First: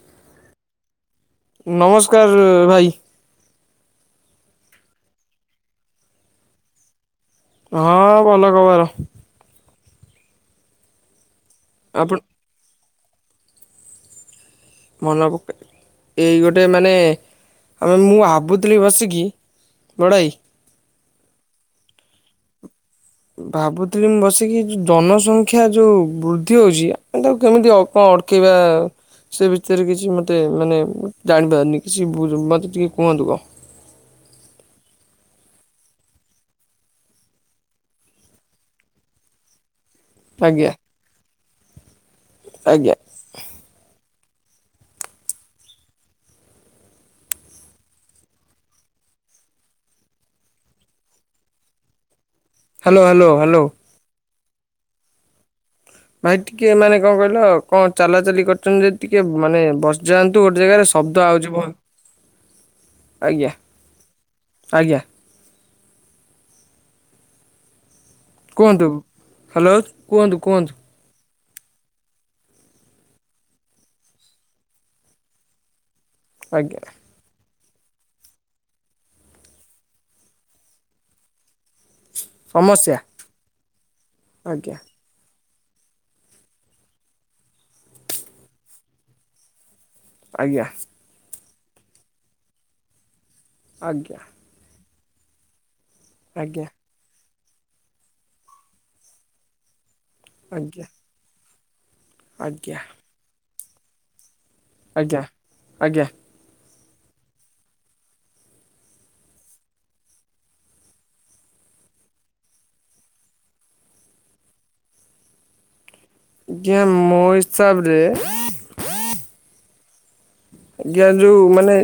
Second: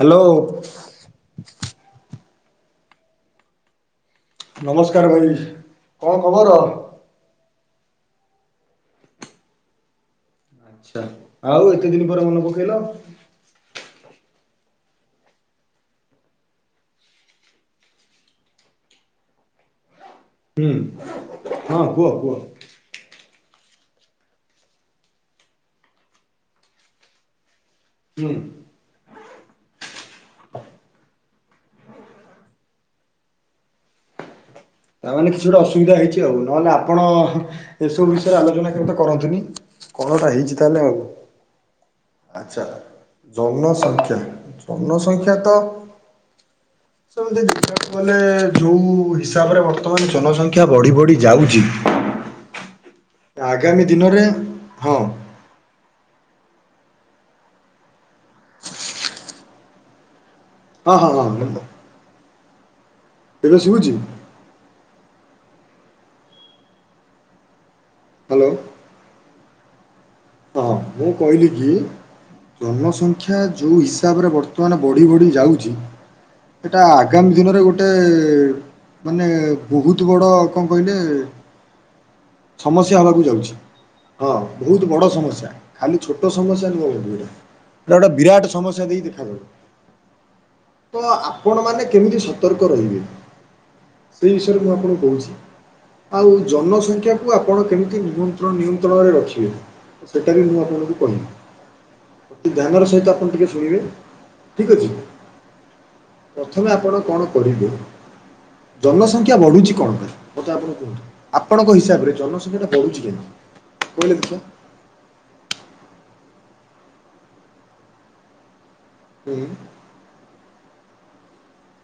Hello? ନମସ୍କାର୍ ଭାଇ। ନମସ୍କାର ଭାଇ। କଣ ଖବର? ହଁଅ-ଅ ଭଲ ଖବର। ଆଛା, ଆଉ ଏତେ ଦିନ ଆପଣ ପରେ ମନେ ପକେଇଲ? ମନ ପକେଇ ଏଇ ଗୋଟେ ମାନେ ଆମେ ମୁଁ ଭାବୁଥିଲି ବସିକି ବଡ଼ଭାଇ? ହୁଁ, ହଁ କୁହ କୁହ। ଭାବୁଥିଲି ମୁଁ ବସିକି ଯୋ ଜନସଂଖ୍ୟା ଯୋଉ ବୃଦ୍ଧି ହଉଛି ଆମେ ତାକୁ କେମିତି ଅ କଣ ହୁଁ ଅଟକେଇବା ସେ ବିଷୟରେ କିଛି ମୋତେ ମାନେ ଜାଣିପାରୁନି କିଛି ବୁ ମୋତେ ଟିକେ କୁହନ୍ତୁ କଣ। ତା ମାନେ କିଛି ଗୋଟେ ଅସୁବିଧା ହେଇଛି ଆଉ ନହେଲେ ଆପଣ ଏସବୁ ବିଷୟରେ ଆଲୋଚନା କେବେ ତ କରନ୍ତିନି? କଣ ଗୋଟା ହେଇଛି ଆଜ୍ଞା ତାହେଲେ ଆଉ, ଆଚ୍ଛା। ଆଜ୍ଞା ଜନସଂଖ୍ୟା, ଜନସଂଖ୍ୟା ତ ସେମିତି ଦେଖିବାକୁ ଗଲେ ଯୋଉ ଇସ୍ ତାପରେ ବର୍ତ୍ତମାନ ଜନସଂଖ୍ୟା ବଢ଼ି ବଢ଼ି ଯାଉଚି। Hello hello. ହ୍ୟାଲୋ ଆଗାମୀ ଦିନରେ ହଁ ଭାଇ ଟିକେ ମାନେ କଣ କହିଲ କଣ ଚଲାଚଲି କରୁଛନ୍ତି ଯଦି ଟିକେ ମାନେ ବସ୍ ଯାଆନ୍ତୁ ଗୋଟେ ଜାଗାରେ ହଁ ହଁ ଶଦ୍ଦ ଆଉଛି ହଁ ବହୁତ୍। ଆଜ୍ଞା, ଏବେ ଶୁଭୁଛି ଆଜ୍ଞା। ହ୍ୟାଲୋ କୁହନ୍ତୁ ହ୍ୟାଲୋ? କୁହନ୍ତୁ ହଁ କୁହନ୍ତୁ ମୁଁ କହିଲିକି ଜନସଂଖ୍ୟା ଯୋଉ ହିସାବରେ ବର୍ତ୍ତମାନ ବଢି ବଢି ଯାଉଚି, ଆଜ୍ଞା ସେଟା ଆଗାମୀ ଦିନରେ ଗୋଟେ ମାନେ ବହୁତ ବଡ଼ କଣ କହିଲେ ସମସ୍ୟା ହବାକୁ ଯାଉଛି ହଁ ଆଜ୍ଞା ବହୁତ୍ ବଡ ସମସ୍ୟା, ଖାଲି ଛୋଟ ସମସ୍ୟା ନୁହେଁ [unintelligible] ଏଇଟା ଗୋଟା ବିରାଟ ସମସ୍ୟା ଦେଇ ଦେଖାଦେବ। ଆଜ୍ଞା। ତ ଆପଣ ମାନେ କେମିତି ସତର୍କ ରହିବେ ଆଜ୍ଞା ସେଇ ମୁଁ ଆପଣଙ୍କୁ କହୁଛି ଆଉ ଆଜ୍ଞା ଜନସଂଖ୍ୟା ତାକୁ ଆପଣ କେମିତି ନିମନ୍ତ୍ରଣ ନିୟନ୍ତ୍ରଣରେ ରଖିବେ। ସେଇଟା ବି ମୁଁ ଆଜ୍ଞା ଆପଣଙ୍କୁ କହିବି, ଆଜ୍ଞା ଧ୍ୟାନର ସହିତ ଆପଣ ଟିକିଏ ଶୁଣିବେ, ଠିକ୍ ଅଛି? ଆଜ୍ଞା, ଆଜ୍ଞା। ପ୍ରଥମେ ଆପଣ କଣ କରିବେ, ଜନସଂଖ୍ୟା ବଢୁଛି କଣ ପାଇଁ ମତେ ଆପଣ କୁହନ୍ତୁ? ଆପଣଙ୍କ ହିସାବରେ ଜନସଂଖ୍ୟାଟା ବଢୁଛି କେମିତି କହିଲେ ଦେଖିବା? ଆଜ୍ଞା ମୋ ହିସାବରେ ହୁଁ। ଆଜ୍ଞା ଯୋଉ ମାନେ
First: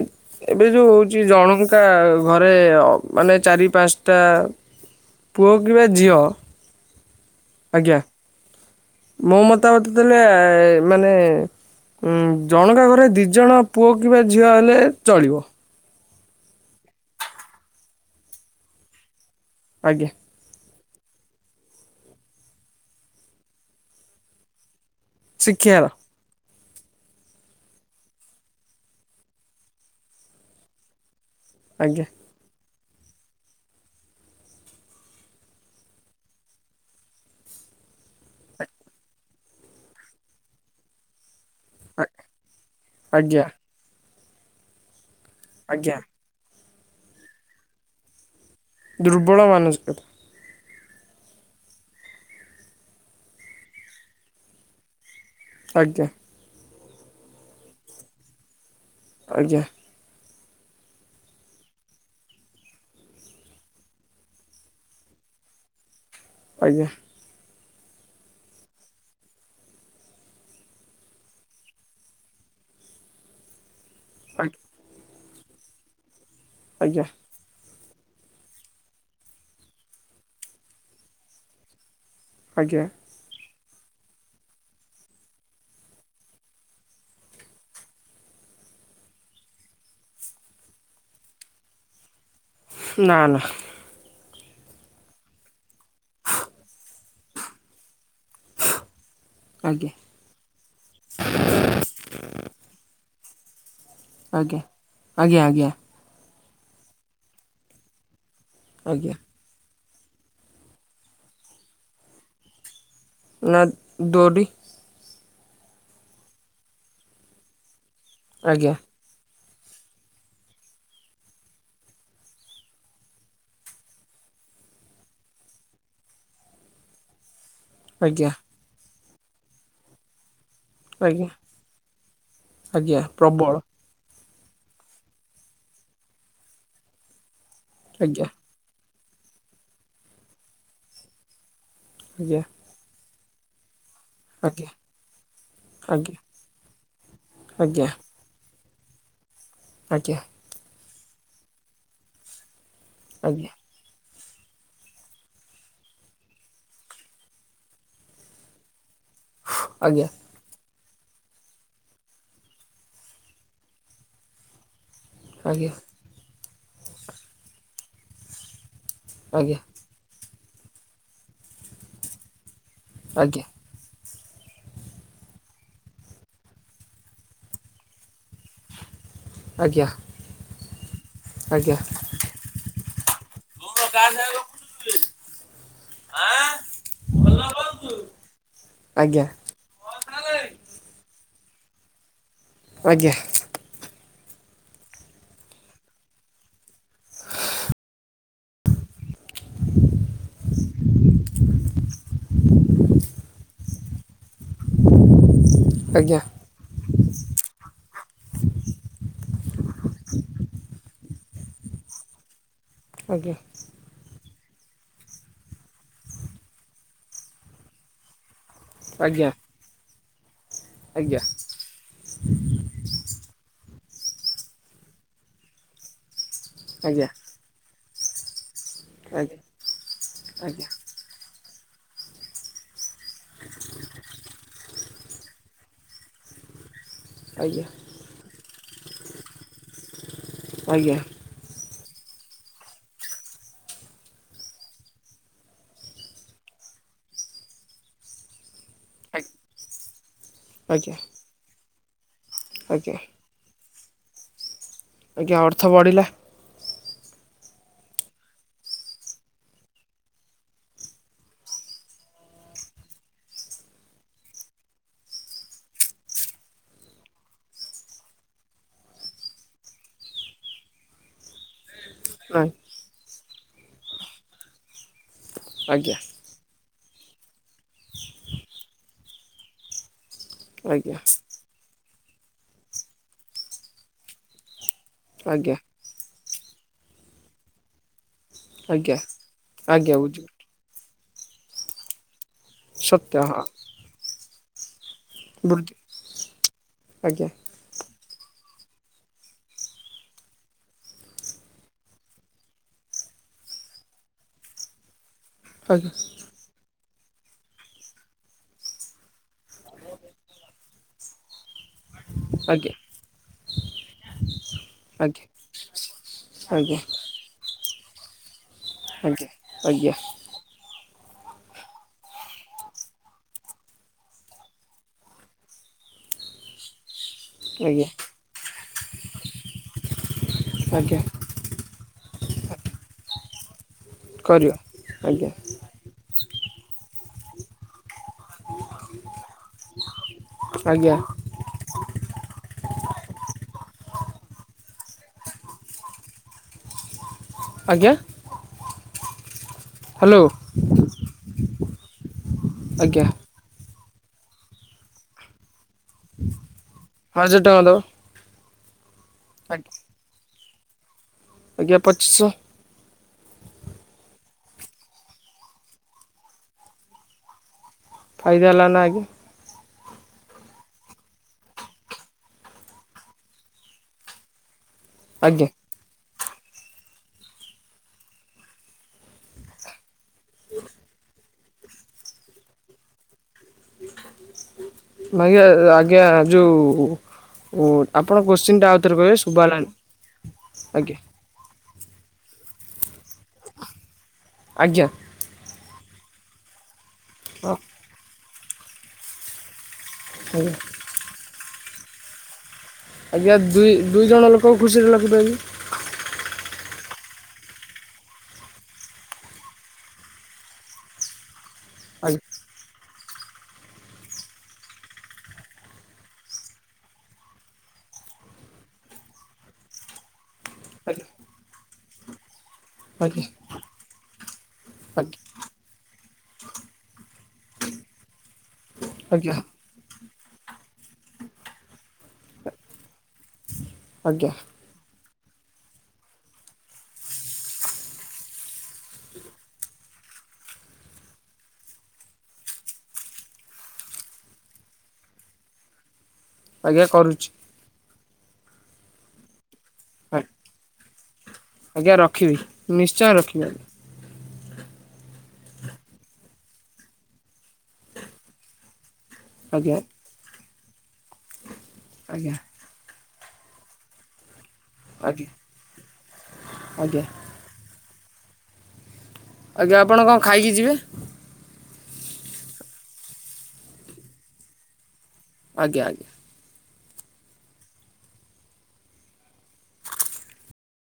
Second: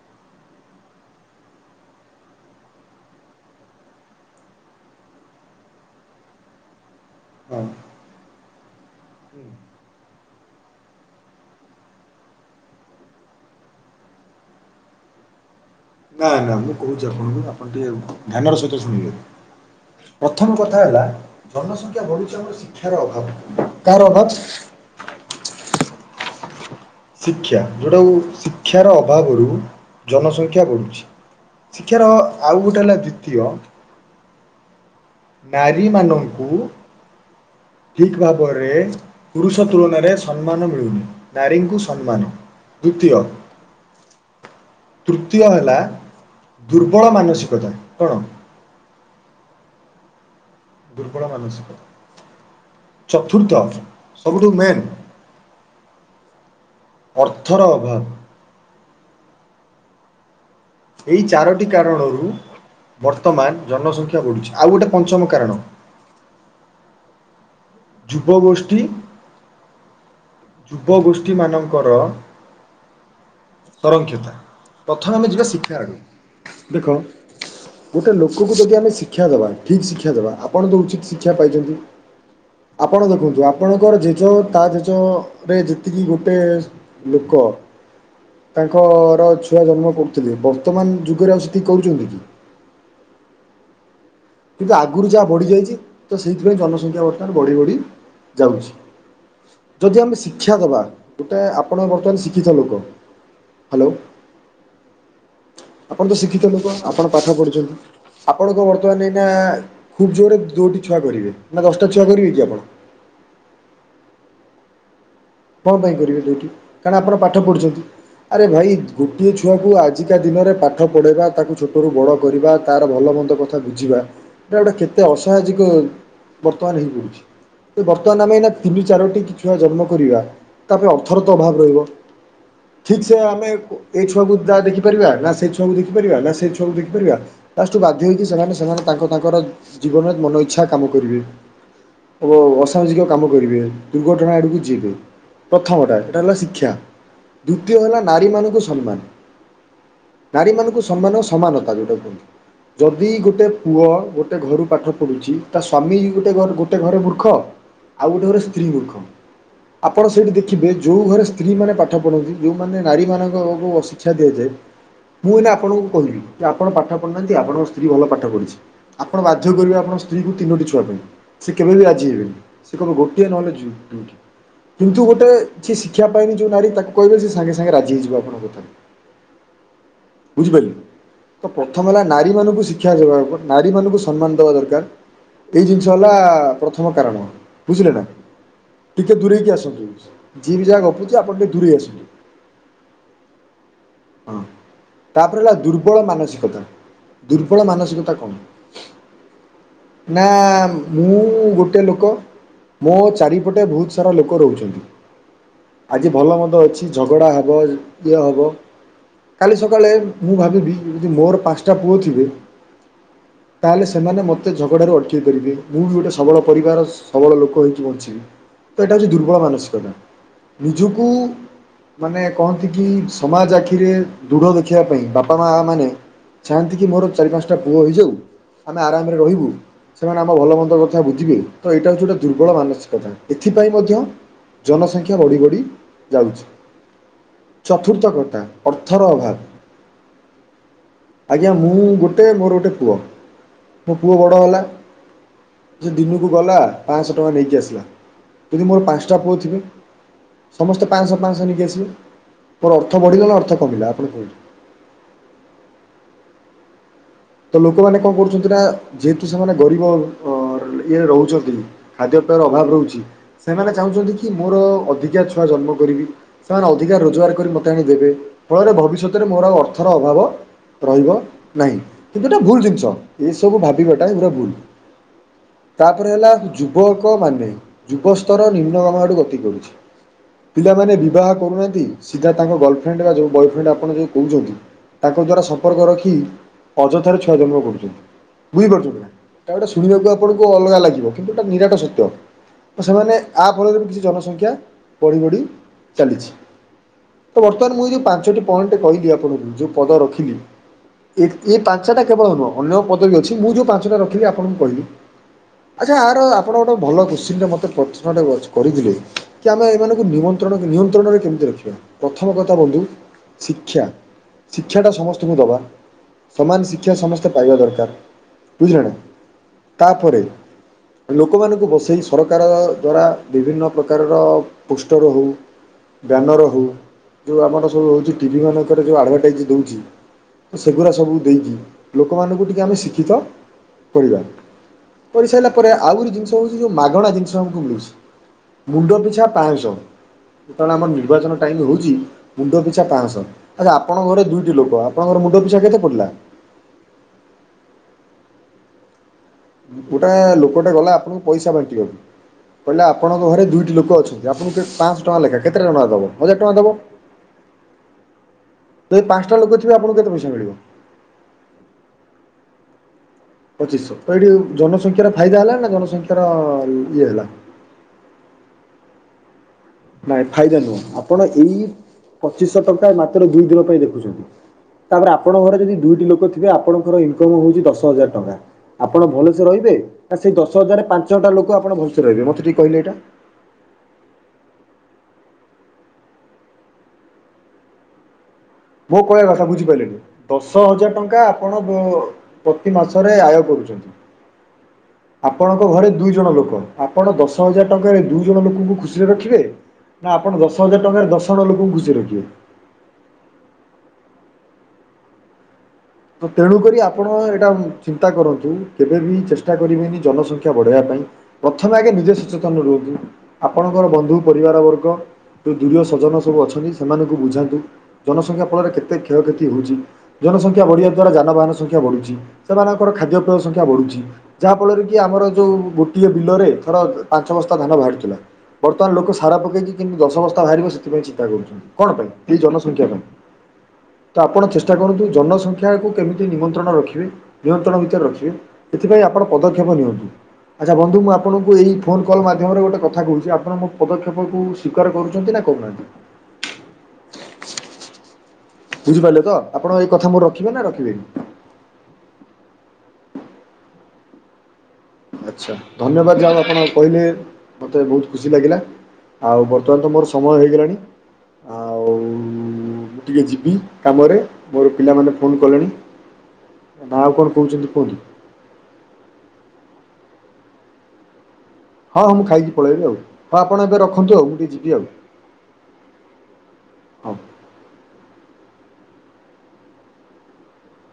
ଏବେ ଯୋଉ ହଉଛି ଜଣଙ୍କା ଘରେ ମାନେ ଚାରି ପାଞ୍ଚଟା ପୁଅ କିବା ଝିଅ ହଁ, ଆଜ୍ଞା, ମୋ ହୁଁ। ମତାମତ ଦେଲେ-ଏ-ଏ-ଏ ମାନେ ଜଣକା ଘରେ ଦିଜଣ ପୁଅ କିମ୍ବା ଝିଅ ହେଲେ ଚଳିବ। ନା ନା ମୁଁ କହୁଛି ଆପଣଙ୍କୁ ଆପଣ ଟିକେ ଧ୍ୟାନର ସହିତ ଶୁଣିବେ। ଆଜ୍ଞା। ପ୍ରଥମ କଥା ହେଲା ଜନସଂଖ୍ୟା ବଢୁଛି ଆମର ଶିକ୍ଷାର ଅଭାବ କାହାର ଅଭାବ? ଶିକ୍ଷା ର। ଶିକ୍ଷା ଯେଉଁଟାକୁ ଶିକ୍ଷାର ଅଭାବରୁ ଜନସଂଖ୍ୟା ବଢ଼ୁଛି। ଆଜ୍ଞା ଶିକ୍ଷାର ଅ ଆଉ ଗୋଟେ ହେଲା ଦ୍ଵିତୀୟ ନାରୀମାନ ଙ୍କୁ। ଠିକ ଭାବରେ ପୁରୁଷ ତୁଳନାରେ ସମ୍ମାନ ମିଳୁନି ନାରୀଙ୍କୁ ସ୍ ସମ୍ମାନ ଦ୍ୱିତୀୟ। ଆଜ୍ଞା ତୃତୀୟ ହେଲା ଆଜ୍ଞା ଦୁର୍ବଳ ମାନସିକତା କଣ? ଦୁର୍ବଳ ମାନସିକତା। ଦୁର୍ବଳ ମାନସିକ ଚତୁର୍ଥ ସବୁଠୁ ମେନ୍। ଆଜ୍ଞା। ଅର୍ଥର ଅଭାବ। ଆଜ୍ଞା। ଏଇ ଚାରୋଟି କାରଣରୁ ବର୍ତ୍ତମାନ ଜନସଂଖ୍ୟା ବଢ଼ୁଛି ଆଉ ଗୋଟେ ପଞ୍ଚମ କାରଣ। ଆଜ୍ଞା। ଯୁବଗୋଷ୍ଠୀ। ଯୁବଗୋଷ୍ଠୀ ମାନନଙ୍କର। ସଂରକ୍ଷିତା ପ୍ରଥମେ ଆମେ ଯିବା ଶିକ୍ଷା ଆଡକୁ ଦେଖ। ଆଜ୍ଞା ଗୋଟେ ଲୋକକୁ ଯଦି ଆମେ ଶିକ୍ଷା ଦବା ଠିକ ଶିକ୍ଷା ଦବା ଆପଣ ତ ଉଚିତ ଶିକ୍ଷା ପାଇଛନ୍ତି। ଆଜ୍ଞା ଆପଣ ଦେଖନ୍ତୁ ଆପ ଆପଣଙ୍କର ଜେଜ ତା ଜେଜ ରେ ଯେତିକି ଗୋଟେ ଲୋକ। ତାଙ୍କର ଛୁଆ ଜନ୍ମ କରୁଥିଲେ ବର୍ତ୍ତମାନ ଯୁଗରେ ଆଉ ସେତିକି କରୁଛନ୍ତି କି? ନା ନା। କିନ୍ତୁ ଆଗରୁ ଯାହା ବଢ଼ିଯାଇଛି ତ ସେଇଥିପାଇଁ ଜନସଂଖ୍ୟା ବର୍ତ୍ତମାନ ବଢ଼ି ବଢ଼ି ଯାଉଛି। ଆଜ୍ଞା ଯଦି ଆମେ ଶିକ୍ଷା ଦବା ଗୋଟେ ଆପଣ ବର୍ତ୍ତମାନ ଶିକ୍ଷିତ ଲୋକ ହ୍ୟାଲୋ। ଆଜ୍ଞା ଆଜ୍ଞା ଆଜ୍ଞା। ଆପଣ ତ ଶିକ୍ଷିତ ଲୋକ ଆପଣ ପାଠ ପଢୁଛନ୍ତି ଆପଣଙ୍କ ବର୍ତ୍ତମାନ ଆଜ୍ଞା ନା ଖୁବ୍ ଜୋରରେ ଦୋଟି ଛୁଆ କରିବେ ନା ଦଶଟା ଛୁଆ କରିବେ କି ଆପଣ? ନା ଦୋଟି। କଣ ପାଇଁ କରିବେ ଦୁଇଠି କାରଣ ଆପଣ ପାଠ ପଢ଼ୁଛନ୍ତି ଆରେ ଆଜ୍ଞା ଭାଇ ଗୋଟିଏ ଛୁଆକୁ ଆଜିକା ଦିନରେ ପାଠ ପଢ଼ାଇବା ତାକୁ ଛୋଟରୁ ବଡ଼ କରିବା ତାର ଭଲମନ୍ଦ କଥା ବୁଝିବା। ଏଟା ଗୋଟା କେତେ ଅସାହାଜିକ ବର୍ତ୍ତମାନ ହେଇପଡୁଛି। ବର୍ତ୍ତମାନ ଆଜ୍ଞା ଆମେ ଏଇନା ତିନି ଚାରୋଟି ଛୁଆ ଜନ୍ମ କରିବା। ତା ପାଇଁ ଅର୍ଥର ଆଜ୍ଞା ତ ଅଭାବ ରହିବ ଆଜ୍ଞା ଠିକ୍ ସେ ଆମେ ପ୍ରବଳ ଏଇ ଛୁଆକୁ ଯା ଦେଖିପାରିବା ନା ସେଇ ଛୁଆକୁ ଦେଖିପାରିବା ନା ସେଇ ଛୁଆକୁ ଦେଖିପାରିବା ପୁ ବାଧ୍ୟ ଆଜ୍ଞା ହେଇକି ସେମାନେ ସେମାନ ତାଙ୍କ ତାଙ୍କର ଜୀବନରେ ମନ ଇଛା କାମ କରିବେ ଓ ଆଜ୍ଞା ଅ ସାମାଜିକ କାମ କରିବେ ଦୁର୍ଘଟଣା ଆଡ଼କୁ ଆଜ୍ଞା ଯିବେ। ପ୍ରଥମଟା ଆଜ୍ଞା ଏଇଟା ହେଲା ଶିକ୍ଷା ଦ୍ଵିତୀୟ ଆଜ୍ଞା ହେଲା ନାରୀମାନଙ୍କୁ ସମ୍ମାନ। ଆଜ୍ଞା। ନାରୀମାନଙ୍କୁ ସମାନ ସମାନତା ଯେଉଁଟା କୁହନ୍ତି ଯଦି ଗୋଟେ ଆଜ୍ଞା ପୁଅ ଗୋଟେ ଘରୁ ପାଠ ପଢ଼ୁଛି ତା ସ୍ଵାମୀ ଗୋଟେ ଗୋଟେ ଘରେ ମୂର୍ଖ। ଆଉ ଗୋଟେ ଘରେ ସ୍ତ୍ରୀ ମୂର୍ଖ ଆଜ୍ଞା ଆପଣ ସେଇଠି ଦେ ଖିବେ ଯୋଉ ଘରେ ସ୍ତ୍ରୀ ମାନେ ପାଠ ପଢନ୍ତି ଯୋଉମାନେ ନାରୀ ମାନଙ୍କକୁ ଅଶିକ୍ଷା ଦିଆଯାଏ। ମୁଁ ଏଇନା ଆଜ୍ଞା ଆଜ୍ଞା ଆଜ୍ଞା ଆପଣଙ୍କୁ କହିବି ଯେ ଆପଣ ପାଠ ପଢୁନାହାନ୍ତି ଆପଣଙ୍କ ସ୍ତ୍ରୀ ଭଲ ପାଠ ପଢିଛି। ଆପଣ ବାଧ୍ୟ ଆଜ୍ଞା କରିବେ ଆପଣ ସ୍ତ୍ରୀକୁ ତିନୋଟି ଛୁଆ ପାଇଁ ସେ କେବେ ବି ରାଜି ହେବେନି। ସେ କହିବେ ଗୋଟିଏ ଆଜ୍ଞା ନହେଲେ ଜୁ ଦୁଇଟି। କିନ୍ତୁ ଗୋଟେ ଯିଏ ଶିକ୍ଷା ପାଇନି ଯୋଉ ନାରୀ ତାକୁ କହିବେ ସେ ସାଙ୍ଗେ ସାଙ୍ଗେ ରାଜି ହେଇଯିବ ଆପଣ ହୋଉ ତାହେଲେ ଆଜ୍ଞା ଆଜ୍ଞା ଆଜ୍ଞା ବୁଝିପାଇଲେ ତ ଆଜ୍ଞା ପ୍ରଥମ ହେଲା ନାରୀମାନଙ୍କୁ ଶି କ୍ଷା [unintelligible] ନାରୀ ମାନଙ୍କୁ ସମ୍ମାନ ଦବା ଦରକାର। ଏଇ ଜିନିଷ ହେଲା ପ୍ରଥମ କାରଣ ବୁଝିଲେ ନା ଟିକେ ଦୂରେଇକି ଆସ [unintelligible] ଯିଏ ବି ଯାହା ଗପୁଚି ଆପଣ ଟିକେ ଦୂରେଇ ଆସନ୍ତୁ। ଆଜ୍ଞା। ହଁ ତାପରେ ହେଲା ଦୁର୍ବଳ ମାନସିକତା। ଦୁର୍ବଳ ମାନସିକତା କଣ? ନା ମୁଁ ଗୁଟେ ଲୋକ ମୋ ଚାରିପଟେ ବୋହୁତ ସାରା ଲୋକ ରହୁଛନ୍ତି। ଆଜି ଭଲ ମନ୍ଦ ଅଛି। ଝଗଡା ହବ ଇଏ ହବ। କାଲି ସକାଳେ ମୁଁ ଭାବିବି ଯଦି ମୋର ପାଞ୍ଚଟା ପୁଅ ଥିବେ। ଆଜ୍ଞା। ତାହେଲେ ସେମାନେ ମୋତେ ଝଗଡାରୁ ଅଟକେଇ ପାରିବେ। ମୁଁ ବି ଗୋଟେ ସବଳ ପରିବାର ସବଳ ଲୋକ ହୋଇକି ବଞ୍ଚିବି। ତ ଏଇଟା ହୋଉଚି ଆଜ୍ଞା ଦୁର୍ବଳ ମାନସିକତା ନିଜକୁ ଆଜ୍ଞା ମାନେ କହନ୍ତି କି ସମାଜ ଆଖିରେ ଦୃଢ ଦେଖିବା ପାଇଁ ବାପା, ମା ମାନେ ଚାହାନ୍ତି କି ଆଜ୍ଞା ମୋର ଚାରି ପାଞ୍ଚଟା ପୁଅ ହୋଇଯାଉ। ଆମେ ଆରାମରେ ଆଜ୍ଞା ରହିବୁ ସେମାନେ ଆମ ଭଲ ଆଜ୍ଞା ମନ୍ଦ କ ଥା ବୁଝିବେ ତ ଏଇଟା ହୋଉଚି ଗୋଟେ ଦୁର୍ବଳ ମାନସିକତା ଏଥିପାଇଁ ମଧ୍ୟ ଜନସଂଖ୍ୟା ବଢି ବଢି ଯାଉଚି। ଆଜ୍ଞା। ପ୍ରକୃତ କଥା ଅର୍ଥର ଅଭାବ। ଆଜ୍ଞା। ଆଜ୍ଞା ମୁଁ ଗୁଟେ ମୋର ଗୋଟେ ପୁଅ। ମୋ ପୁଅ ବଡ ହେଲା। ସେ ଦିନକୁ ଗଲା ପାଂଶହ ଟଙ୍କା ନେଇକି ଆସିଲା। ଯଦି ମୋର ପାଞ୍ଚଟା ପୁଅ ଥିବେ। ସମସ୍ତେ ଆଜ୍ଞା ପାଂଶହ, ପାଂଶହ ନେଇକି ଆସିବେ ମୋର ଆଜ୍ଞା ଅର୍ଥ ବଢିଲା ନା ଅର୍ଥ କମିଲା ଆପଣ କୁହନ୍ତୁ। ଆଜ୍ଞା ଅର୍ଥ ବଢିଲା। ତ ଲୋକମାନେ କଣ କରୁଚନ୍ତି ନା ଯେହେତୁ ସେମାନେ ଗରିବ ଇଏରେ ରହୁଚନ୍ତି। ଖାଦ୍ୟ ପେୟର ଅଭାବ ରହୁଚି। ସେମାନେ ଚାହୁଁଚନ୍ତି କି ମୋର ଅଧିକା ଛୁଆ ଜନ୍ମ କରିବି। ସେମାନେ ଅଧିକା ରୋଜଗାର କରି ମୋତେ ଆଣି ଦେବେ ଫଳରେ ଭବିଷ୍ୟତରେ ମୋର ଆଉ ଅର୍ଥର ଅଭାବ ରହିବ ନାହିଁ। କିନ୍ତୁ ଏଇଟା ନାଇଁ ଭୁଲ୍‌ ଜିନିଷ ଏସବୁ ଭାବିବାଟା ଏଗୁରା ଭୁଲ୍‌ ଆଜ୍ଞା ତାପରେ ହେଲା ଯୁ ବକ ମାନେ ଯୁବ ସ୍ତର ନିମ୍ନଗାମ ଆଡକୁ ଗତି କରୁଚି। ପିଲାମାନେ ଆଜ୍ଞା ବିବାହ କରୁନାହାନ୍ତି। ସିଧା ତାଙ୍କ ଗର୍ଲଫ୍ରେଣ୍ଡ ବା ଯେଉଁ ବୟଫ୍ରେଣ୍ଡ ଆପଣ ଯେଉଁ କୋହୁଚନ୍ତି ତାଙ୍କ ଆଜ୍ଞା ଦ୍ୱାରାସମ୍ପର୍କ ରଖି ଅଯଥାରେ ଛୁଆ ଜନ୍ମ କରୁଚନ୍ତି ଆଜ୍ଞା ବୁଝିପାରୁଚନ୍ତି ନା। ଏଟା ଗୋଟେ ଆଜ୍ଞା ଶୁଣିବାକୁ ବୁଝିଲି ଆପଣଙ୍କୁ କୁ ଅଲଗା ଲାଗିବ କିନ୍ତୁ ଏଟା ନିରାଟ ସତ୍ୟ। ସେମାନେ ସତ୍ୟ ହଁ ଆ ଫଳରେ ବି କିଛି ଜନସଂଖ୍ୟା ବଢି ବଢି ବୃଦ୍ଧି ଚାଲିଚି ଆଜ୍ଞା ତ ବର୍ତ୍ତ ମାନ ଯୋଉ ମୁଁ ଯୋଉ ପାଞ୍ଚଟି ପଏଣ୍ଟ କହିଲି ଆପଣଙ୍କୁ ଯୋଉ ପଦ ରଖିଲି। ଏଇ ପାଞ୍ଚଟା କେବଳ ନୁହଁ ଅନ୍ୟ ପଦ ବି ଅଛି। ମୁଁ ଯୋଉ ପାଞ୍ଚଟା ରଖିଲି ଆପଣଙ୍କୁ କହିଲି। ଆଜ୍ଞା ଆଚ୍ଛା ଆର ଆପଣ ଗୋଟେ ଭଲ କୋଶ୍ଚିନଟେ ମତେ ପ୍ରଶ୍ନଟା କରିଥିଲେ। କି ଆମେ ଏଇମାନଙ୍କୁ ନିମନ୍ତ୍ରଣ ନିୟନ୍ତ୍ରଣରେ କେମିତି ରଖିବା। ପ୍ରଥମ କଥା ଆଜ୍ଞା ବନ୍ଧୁ ଶିକ୍ଷା ଶିକ୍ଷାଟା ସମସ୍ତଙ୍କୁ ଆଜ୍ଞା ଦବା। ସମାନ ଆଜ୍ଞା ଆଜ୍ଞା ଶିକ୍ଷା ସମସ୍ତେ ପାଇବା ଦରକାର ବୁଝିଲ ନା ଆଜ୍ଞା ତାପରେ ଲୋକମାନଙ୍କୁ ବସେଇ ସରକାର ଦ୍ୱାରା ବିଭିନ୍ନ ପ୍ରକାରର ପୋଷ୍ଟର ହୋଉ ବ୍ୟାନର ହୋଉ ଯୋଉ ଆମର ସବୁ ହୋଉଚି ଟିଭି ମାନଙ୍କରେ ଯୋଉ ଆଡଭାର୍ଟାଇଜ୍ ଦୋଉଚି ତ ଆଜ୍ଞା ସେଗୁରା ସ ଆଜ୍ଞା ଦେଇକି ଲୋକମାନଙ୍କୁ ଟିକେ ଆମେ ଶିକ୍ଷିତ କରିବା। ଆଜ୍ଞା କରିସାଇଲା ପରେ ଆଉ ଗୋରେ ଜିନିଷ ହୋଉଚି। ଯୋଉ ମାଗଣା ଜିନିଷ ଆମକୁ ମିଳୁଚି। ମୁଣ୍ଡ ପିଛା ପାଂଶହ। ଯେତେବେଳେ ଆମର ଆଜ୍ଞା ନିର୍ବାଚନ ଟାଇମ୍ ହୋଉଚି। ମୁଣ୍ଡ ପିଛା ପାଂଶହ ଆଚ୍ଛା ଆପଣଙ୍କ ଘରେ ଦୁଇଟି ଲୋକ। ଆପଣଙ୍କର ମୁଣ୍ଡ ପିଛା କେତେ ପଡିଲା? ଆଜ୍ଞା। ଗୋଟା ହ୍ୟାଲୋ ଲୋକଟା ଗଲା ଆପଣଙ୍କୁ ପଇଷା ବାଣ୍ଟି ବାକୁ କହିଲା ଆଜ୍ଞା ଆପଣଙ୍କ ଘରେ ଦୁଇଟି ଲୋକ ଅଛନ୍ତି। ଆପଣଙ୍କୁ କେ ପାଞ୍ଚଶହ ଟଙ୍କା ଲେଖାଁଏ କେତେ [unintelligible] ଟଙ୍କା ଦେବ ହଜାର ଟଙ୍କା ଦବ। ହଜାର ଟଙ୍କା ଦବ। ଯଦି ପାଞ୍ଚଟା ଲୋକ ଥିବେ ଆପଣଙ୍କୁ କେତେପଇସା ମିିଳିବ? ଆଜ୍ଞା ପଚିଶହ। ପଚିଶଶହ ତ ଏଇଠି ଜନସଂଖ୍ୟାର ଫାଇଦା ହେଲା ନା ଜନସଂଖ୍ୟାର ଇଏ ହେଲା। ଫାଇଦା ହେଲା ନା ଆଗେ। ନାଇଁ ଫାଇଦା ନୁହଁ ଆପଣ ଏଇ ପଚିଶଶହ ଟଙ୍କା ମାତ୍ର ଦୁଇ ଦିନ ପାଇଁ ଦେଖୁଛନ୍ତି। ତାପରେ ଆପଣଙ୍କ ଆଜ୍ଞା ଘରେ ଯଦି ଦୁଇଟି ଲୋକ ଥିବେ ଆପଣଙ୍କର ଇନକମ୍ ହଉଛି ଦଶ ହଜାର ଟଙ୍କା। ଆପଣ ଭଲସେ ରହିବେ ନା ସେଇ ଦଶ ହଜାର ପାଞ୍ଚଟା ଲୋକ ଆପଣ ଭଲସେ ରହିବେ ମତେ ଟିକେ କହିଲେ ଏଇଟା। ଭାଇ ଆ ଆଜ୍ଞା ଯୋଉ ଓ ଆପଣ କୋଶ୍ଚିନ୍ଟା ଆଉଥରେ ମୋ କହିବେ କହିବା ଶୁଭା କଥା ଗଲାନି ବୁଝିପାରିଲେନି ଦଶ ହଜାର ଆଜ୍ଞା। ଟଙ୍କା ଆପଣ ପ୍ରତି ମାସରେ ଆୟ କରୁଛନ୍ତି। ଆଜ୍ଞା। ଆପଣଙ୍କ ଘରେ ଦୁଇ ଜଣ ଲୋକ ଆପଣ ଦଶ ହଁ ହଜାର ଟଙ୍କାରେ ଦୁଇ ଜଣ ଲୋକଙ୍କୁ ଖୁସିରେ ରଖିବେ। ନା ଆପଣ ଆଜ୍ଞା ଦଶ ହଜାର ଟଙ୍କାରେ ଦଶଜଣ ଲୋକଙ୍କୁ ଖୁସିରେ ରଖିବେ। ଆଜ୍ଞା ଦୁଇ ଦୁଇ ଜଣ ଲୋକ ଖୁସିରେ ରଖିପାରିବି। ତ ତେଣୁକରି ଆପଣ ଏଇଟା ଚିନ୍ତା କରନ୍ତୁ କେବେ ବି ଚେଷ୍ଟା କରିବେନି ଜନସଂଖ୍ୟା ବଢ଼େଇବା ପାଇଁ। ପ୍ରଥମେ ଆଗେ ନିଜେ ଆଜ୍ଞା ସଚେତନ ରୁହନ୍ତୁ ଆପଣଙ୍କର ବନ୍ଧୁ ପରିବାର ବର୍ଗ ଯେଉଁ ଦୂରିୟ ସଜନ ସବୁ ଅଛନ୍ତି ସେମାନଙ୍କୁ ବୁଝାନ୍ତୁ। ଜନସଂଖ୍ୟା ଫଳରେ କେତେ କ୍ଷୟକ୍ଷତି ହଉଛି ଜନସଂ ସଂଖ୍ୟା ବଢ଼ିବା ଆଜ୍ଞା ଦ୍ୱାରା ଯାନବାହାନ ସଂଖ୍ୟା ବଢ଼ୁଛି। ସେମାନଙ୍କର ଆଜ୍ଞା ଖାଦ୍ୟପେୟ ସଂଖ୍ୟା ବଢ଼ୁଛି। ଯାହା ଫଳରେ କି ଆମର ଯୋଉ ଗୋଟିଏ ବିଲରେ ଥର ପାଞ୍ଚ ବସ୍ତା ଧାନ ବାହାରୁଥିଲା। ବର୍ତ୍ତମାନ ଲୋକ ଆଜ୍ଞା ସାର ଆଜ୍ଞା ପକେଇକି କେମିତି ଦଶବସ୍ଥା ବାହାରିବ ସେଥିପାଇଁ ଚିନ୍ତା କରୁଛନ୍ତି। କଣ ପାଇଁ ଏ ଜନସଂଖ୍ୟା ପାଇଁ ତ ଆଜ୍ଞା ଆପଣ ଚେ ଚେଷ୍ଟା କରନ୍ତୁ ଜନ ସଂଖ୍ୟାକୁ କେମିତି ନିମନ୍ତ୍ରଣ ରଖିବେ ନିୟନ୍ତ୍ରଣ ଭିତରେ ରଖିବେ ସେଥିପାଇଁ ଆପଣ ପଦକ୍ଷେପ ନିଅନ୍ତୁ। ଆଚ୍ଛା ବନ୍ଧୁ ମୁଁ ଆପଣଙ୍କୁ ଏଇ ଫୋନ୍ କଲ୍ ମାଧ୍ୟମରେ ଗୋଟେ କଥା କହୁଛି ଆପଣ ମୋ ପଦକ୍ଷେପକୁ ସ୍ୱୀକାର କରୁଛନ୍ତି ନା କରୁନାହାନ୍ତି। ଆଜ୍ଞା କରୁଚି। ବୁଝିପାରିଲେ ତ ଆପଣ ଏଇ କଥା ମୋର ରଖିବେ ନା ରଖିବେନି? ଆଜ୍ଞା ରଖିବି ନିଶ୍ଚୟ ରଖିବି। ଆଚ୍ଛା ଧନ୍ୟବାଦ ଯାହା ହଉ ଆପଣ କହିଲେ ମତେ ବହୁତ ଖୁସି ଲାଗିଲା। ଆଉ ଆଜ୍ଞା ବର୍ତ୍ତମାନ ତ ମୋର ସମୟ ହେଇଗଲାଣି। ଆଜ୍ଞା। ଟିକଏ ଯିବି କାମରେ ମୋର ପିଲାମାନେ ଆଜ୍ଞା ଫୋନ କଲେଣି ଆଜ୍ଞା ନା ଆଉ କଣ? କହୁଛନ୍ତି ପୋଡ଼ି। ଆଜ୍ଞା ଆପଣ କଣ ଖାଇକି ଯିବେ? ହଁ ହଁ ମୁଁ ଖାଇକି ପଳେଇବି ଆଉ ହଁ ଆପଣ ଏବେ ରଖନ୍ତୁ ଆଉ ମୁଁ ଟିକେ ଯିବି ଆଉ ଆଜ୍ଞା ଆଜ୍ଞା। ହଁ।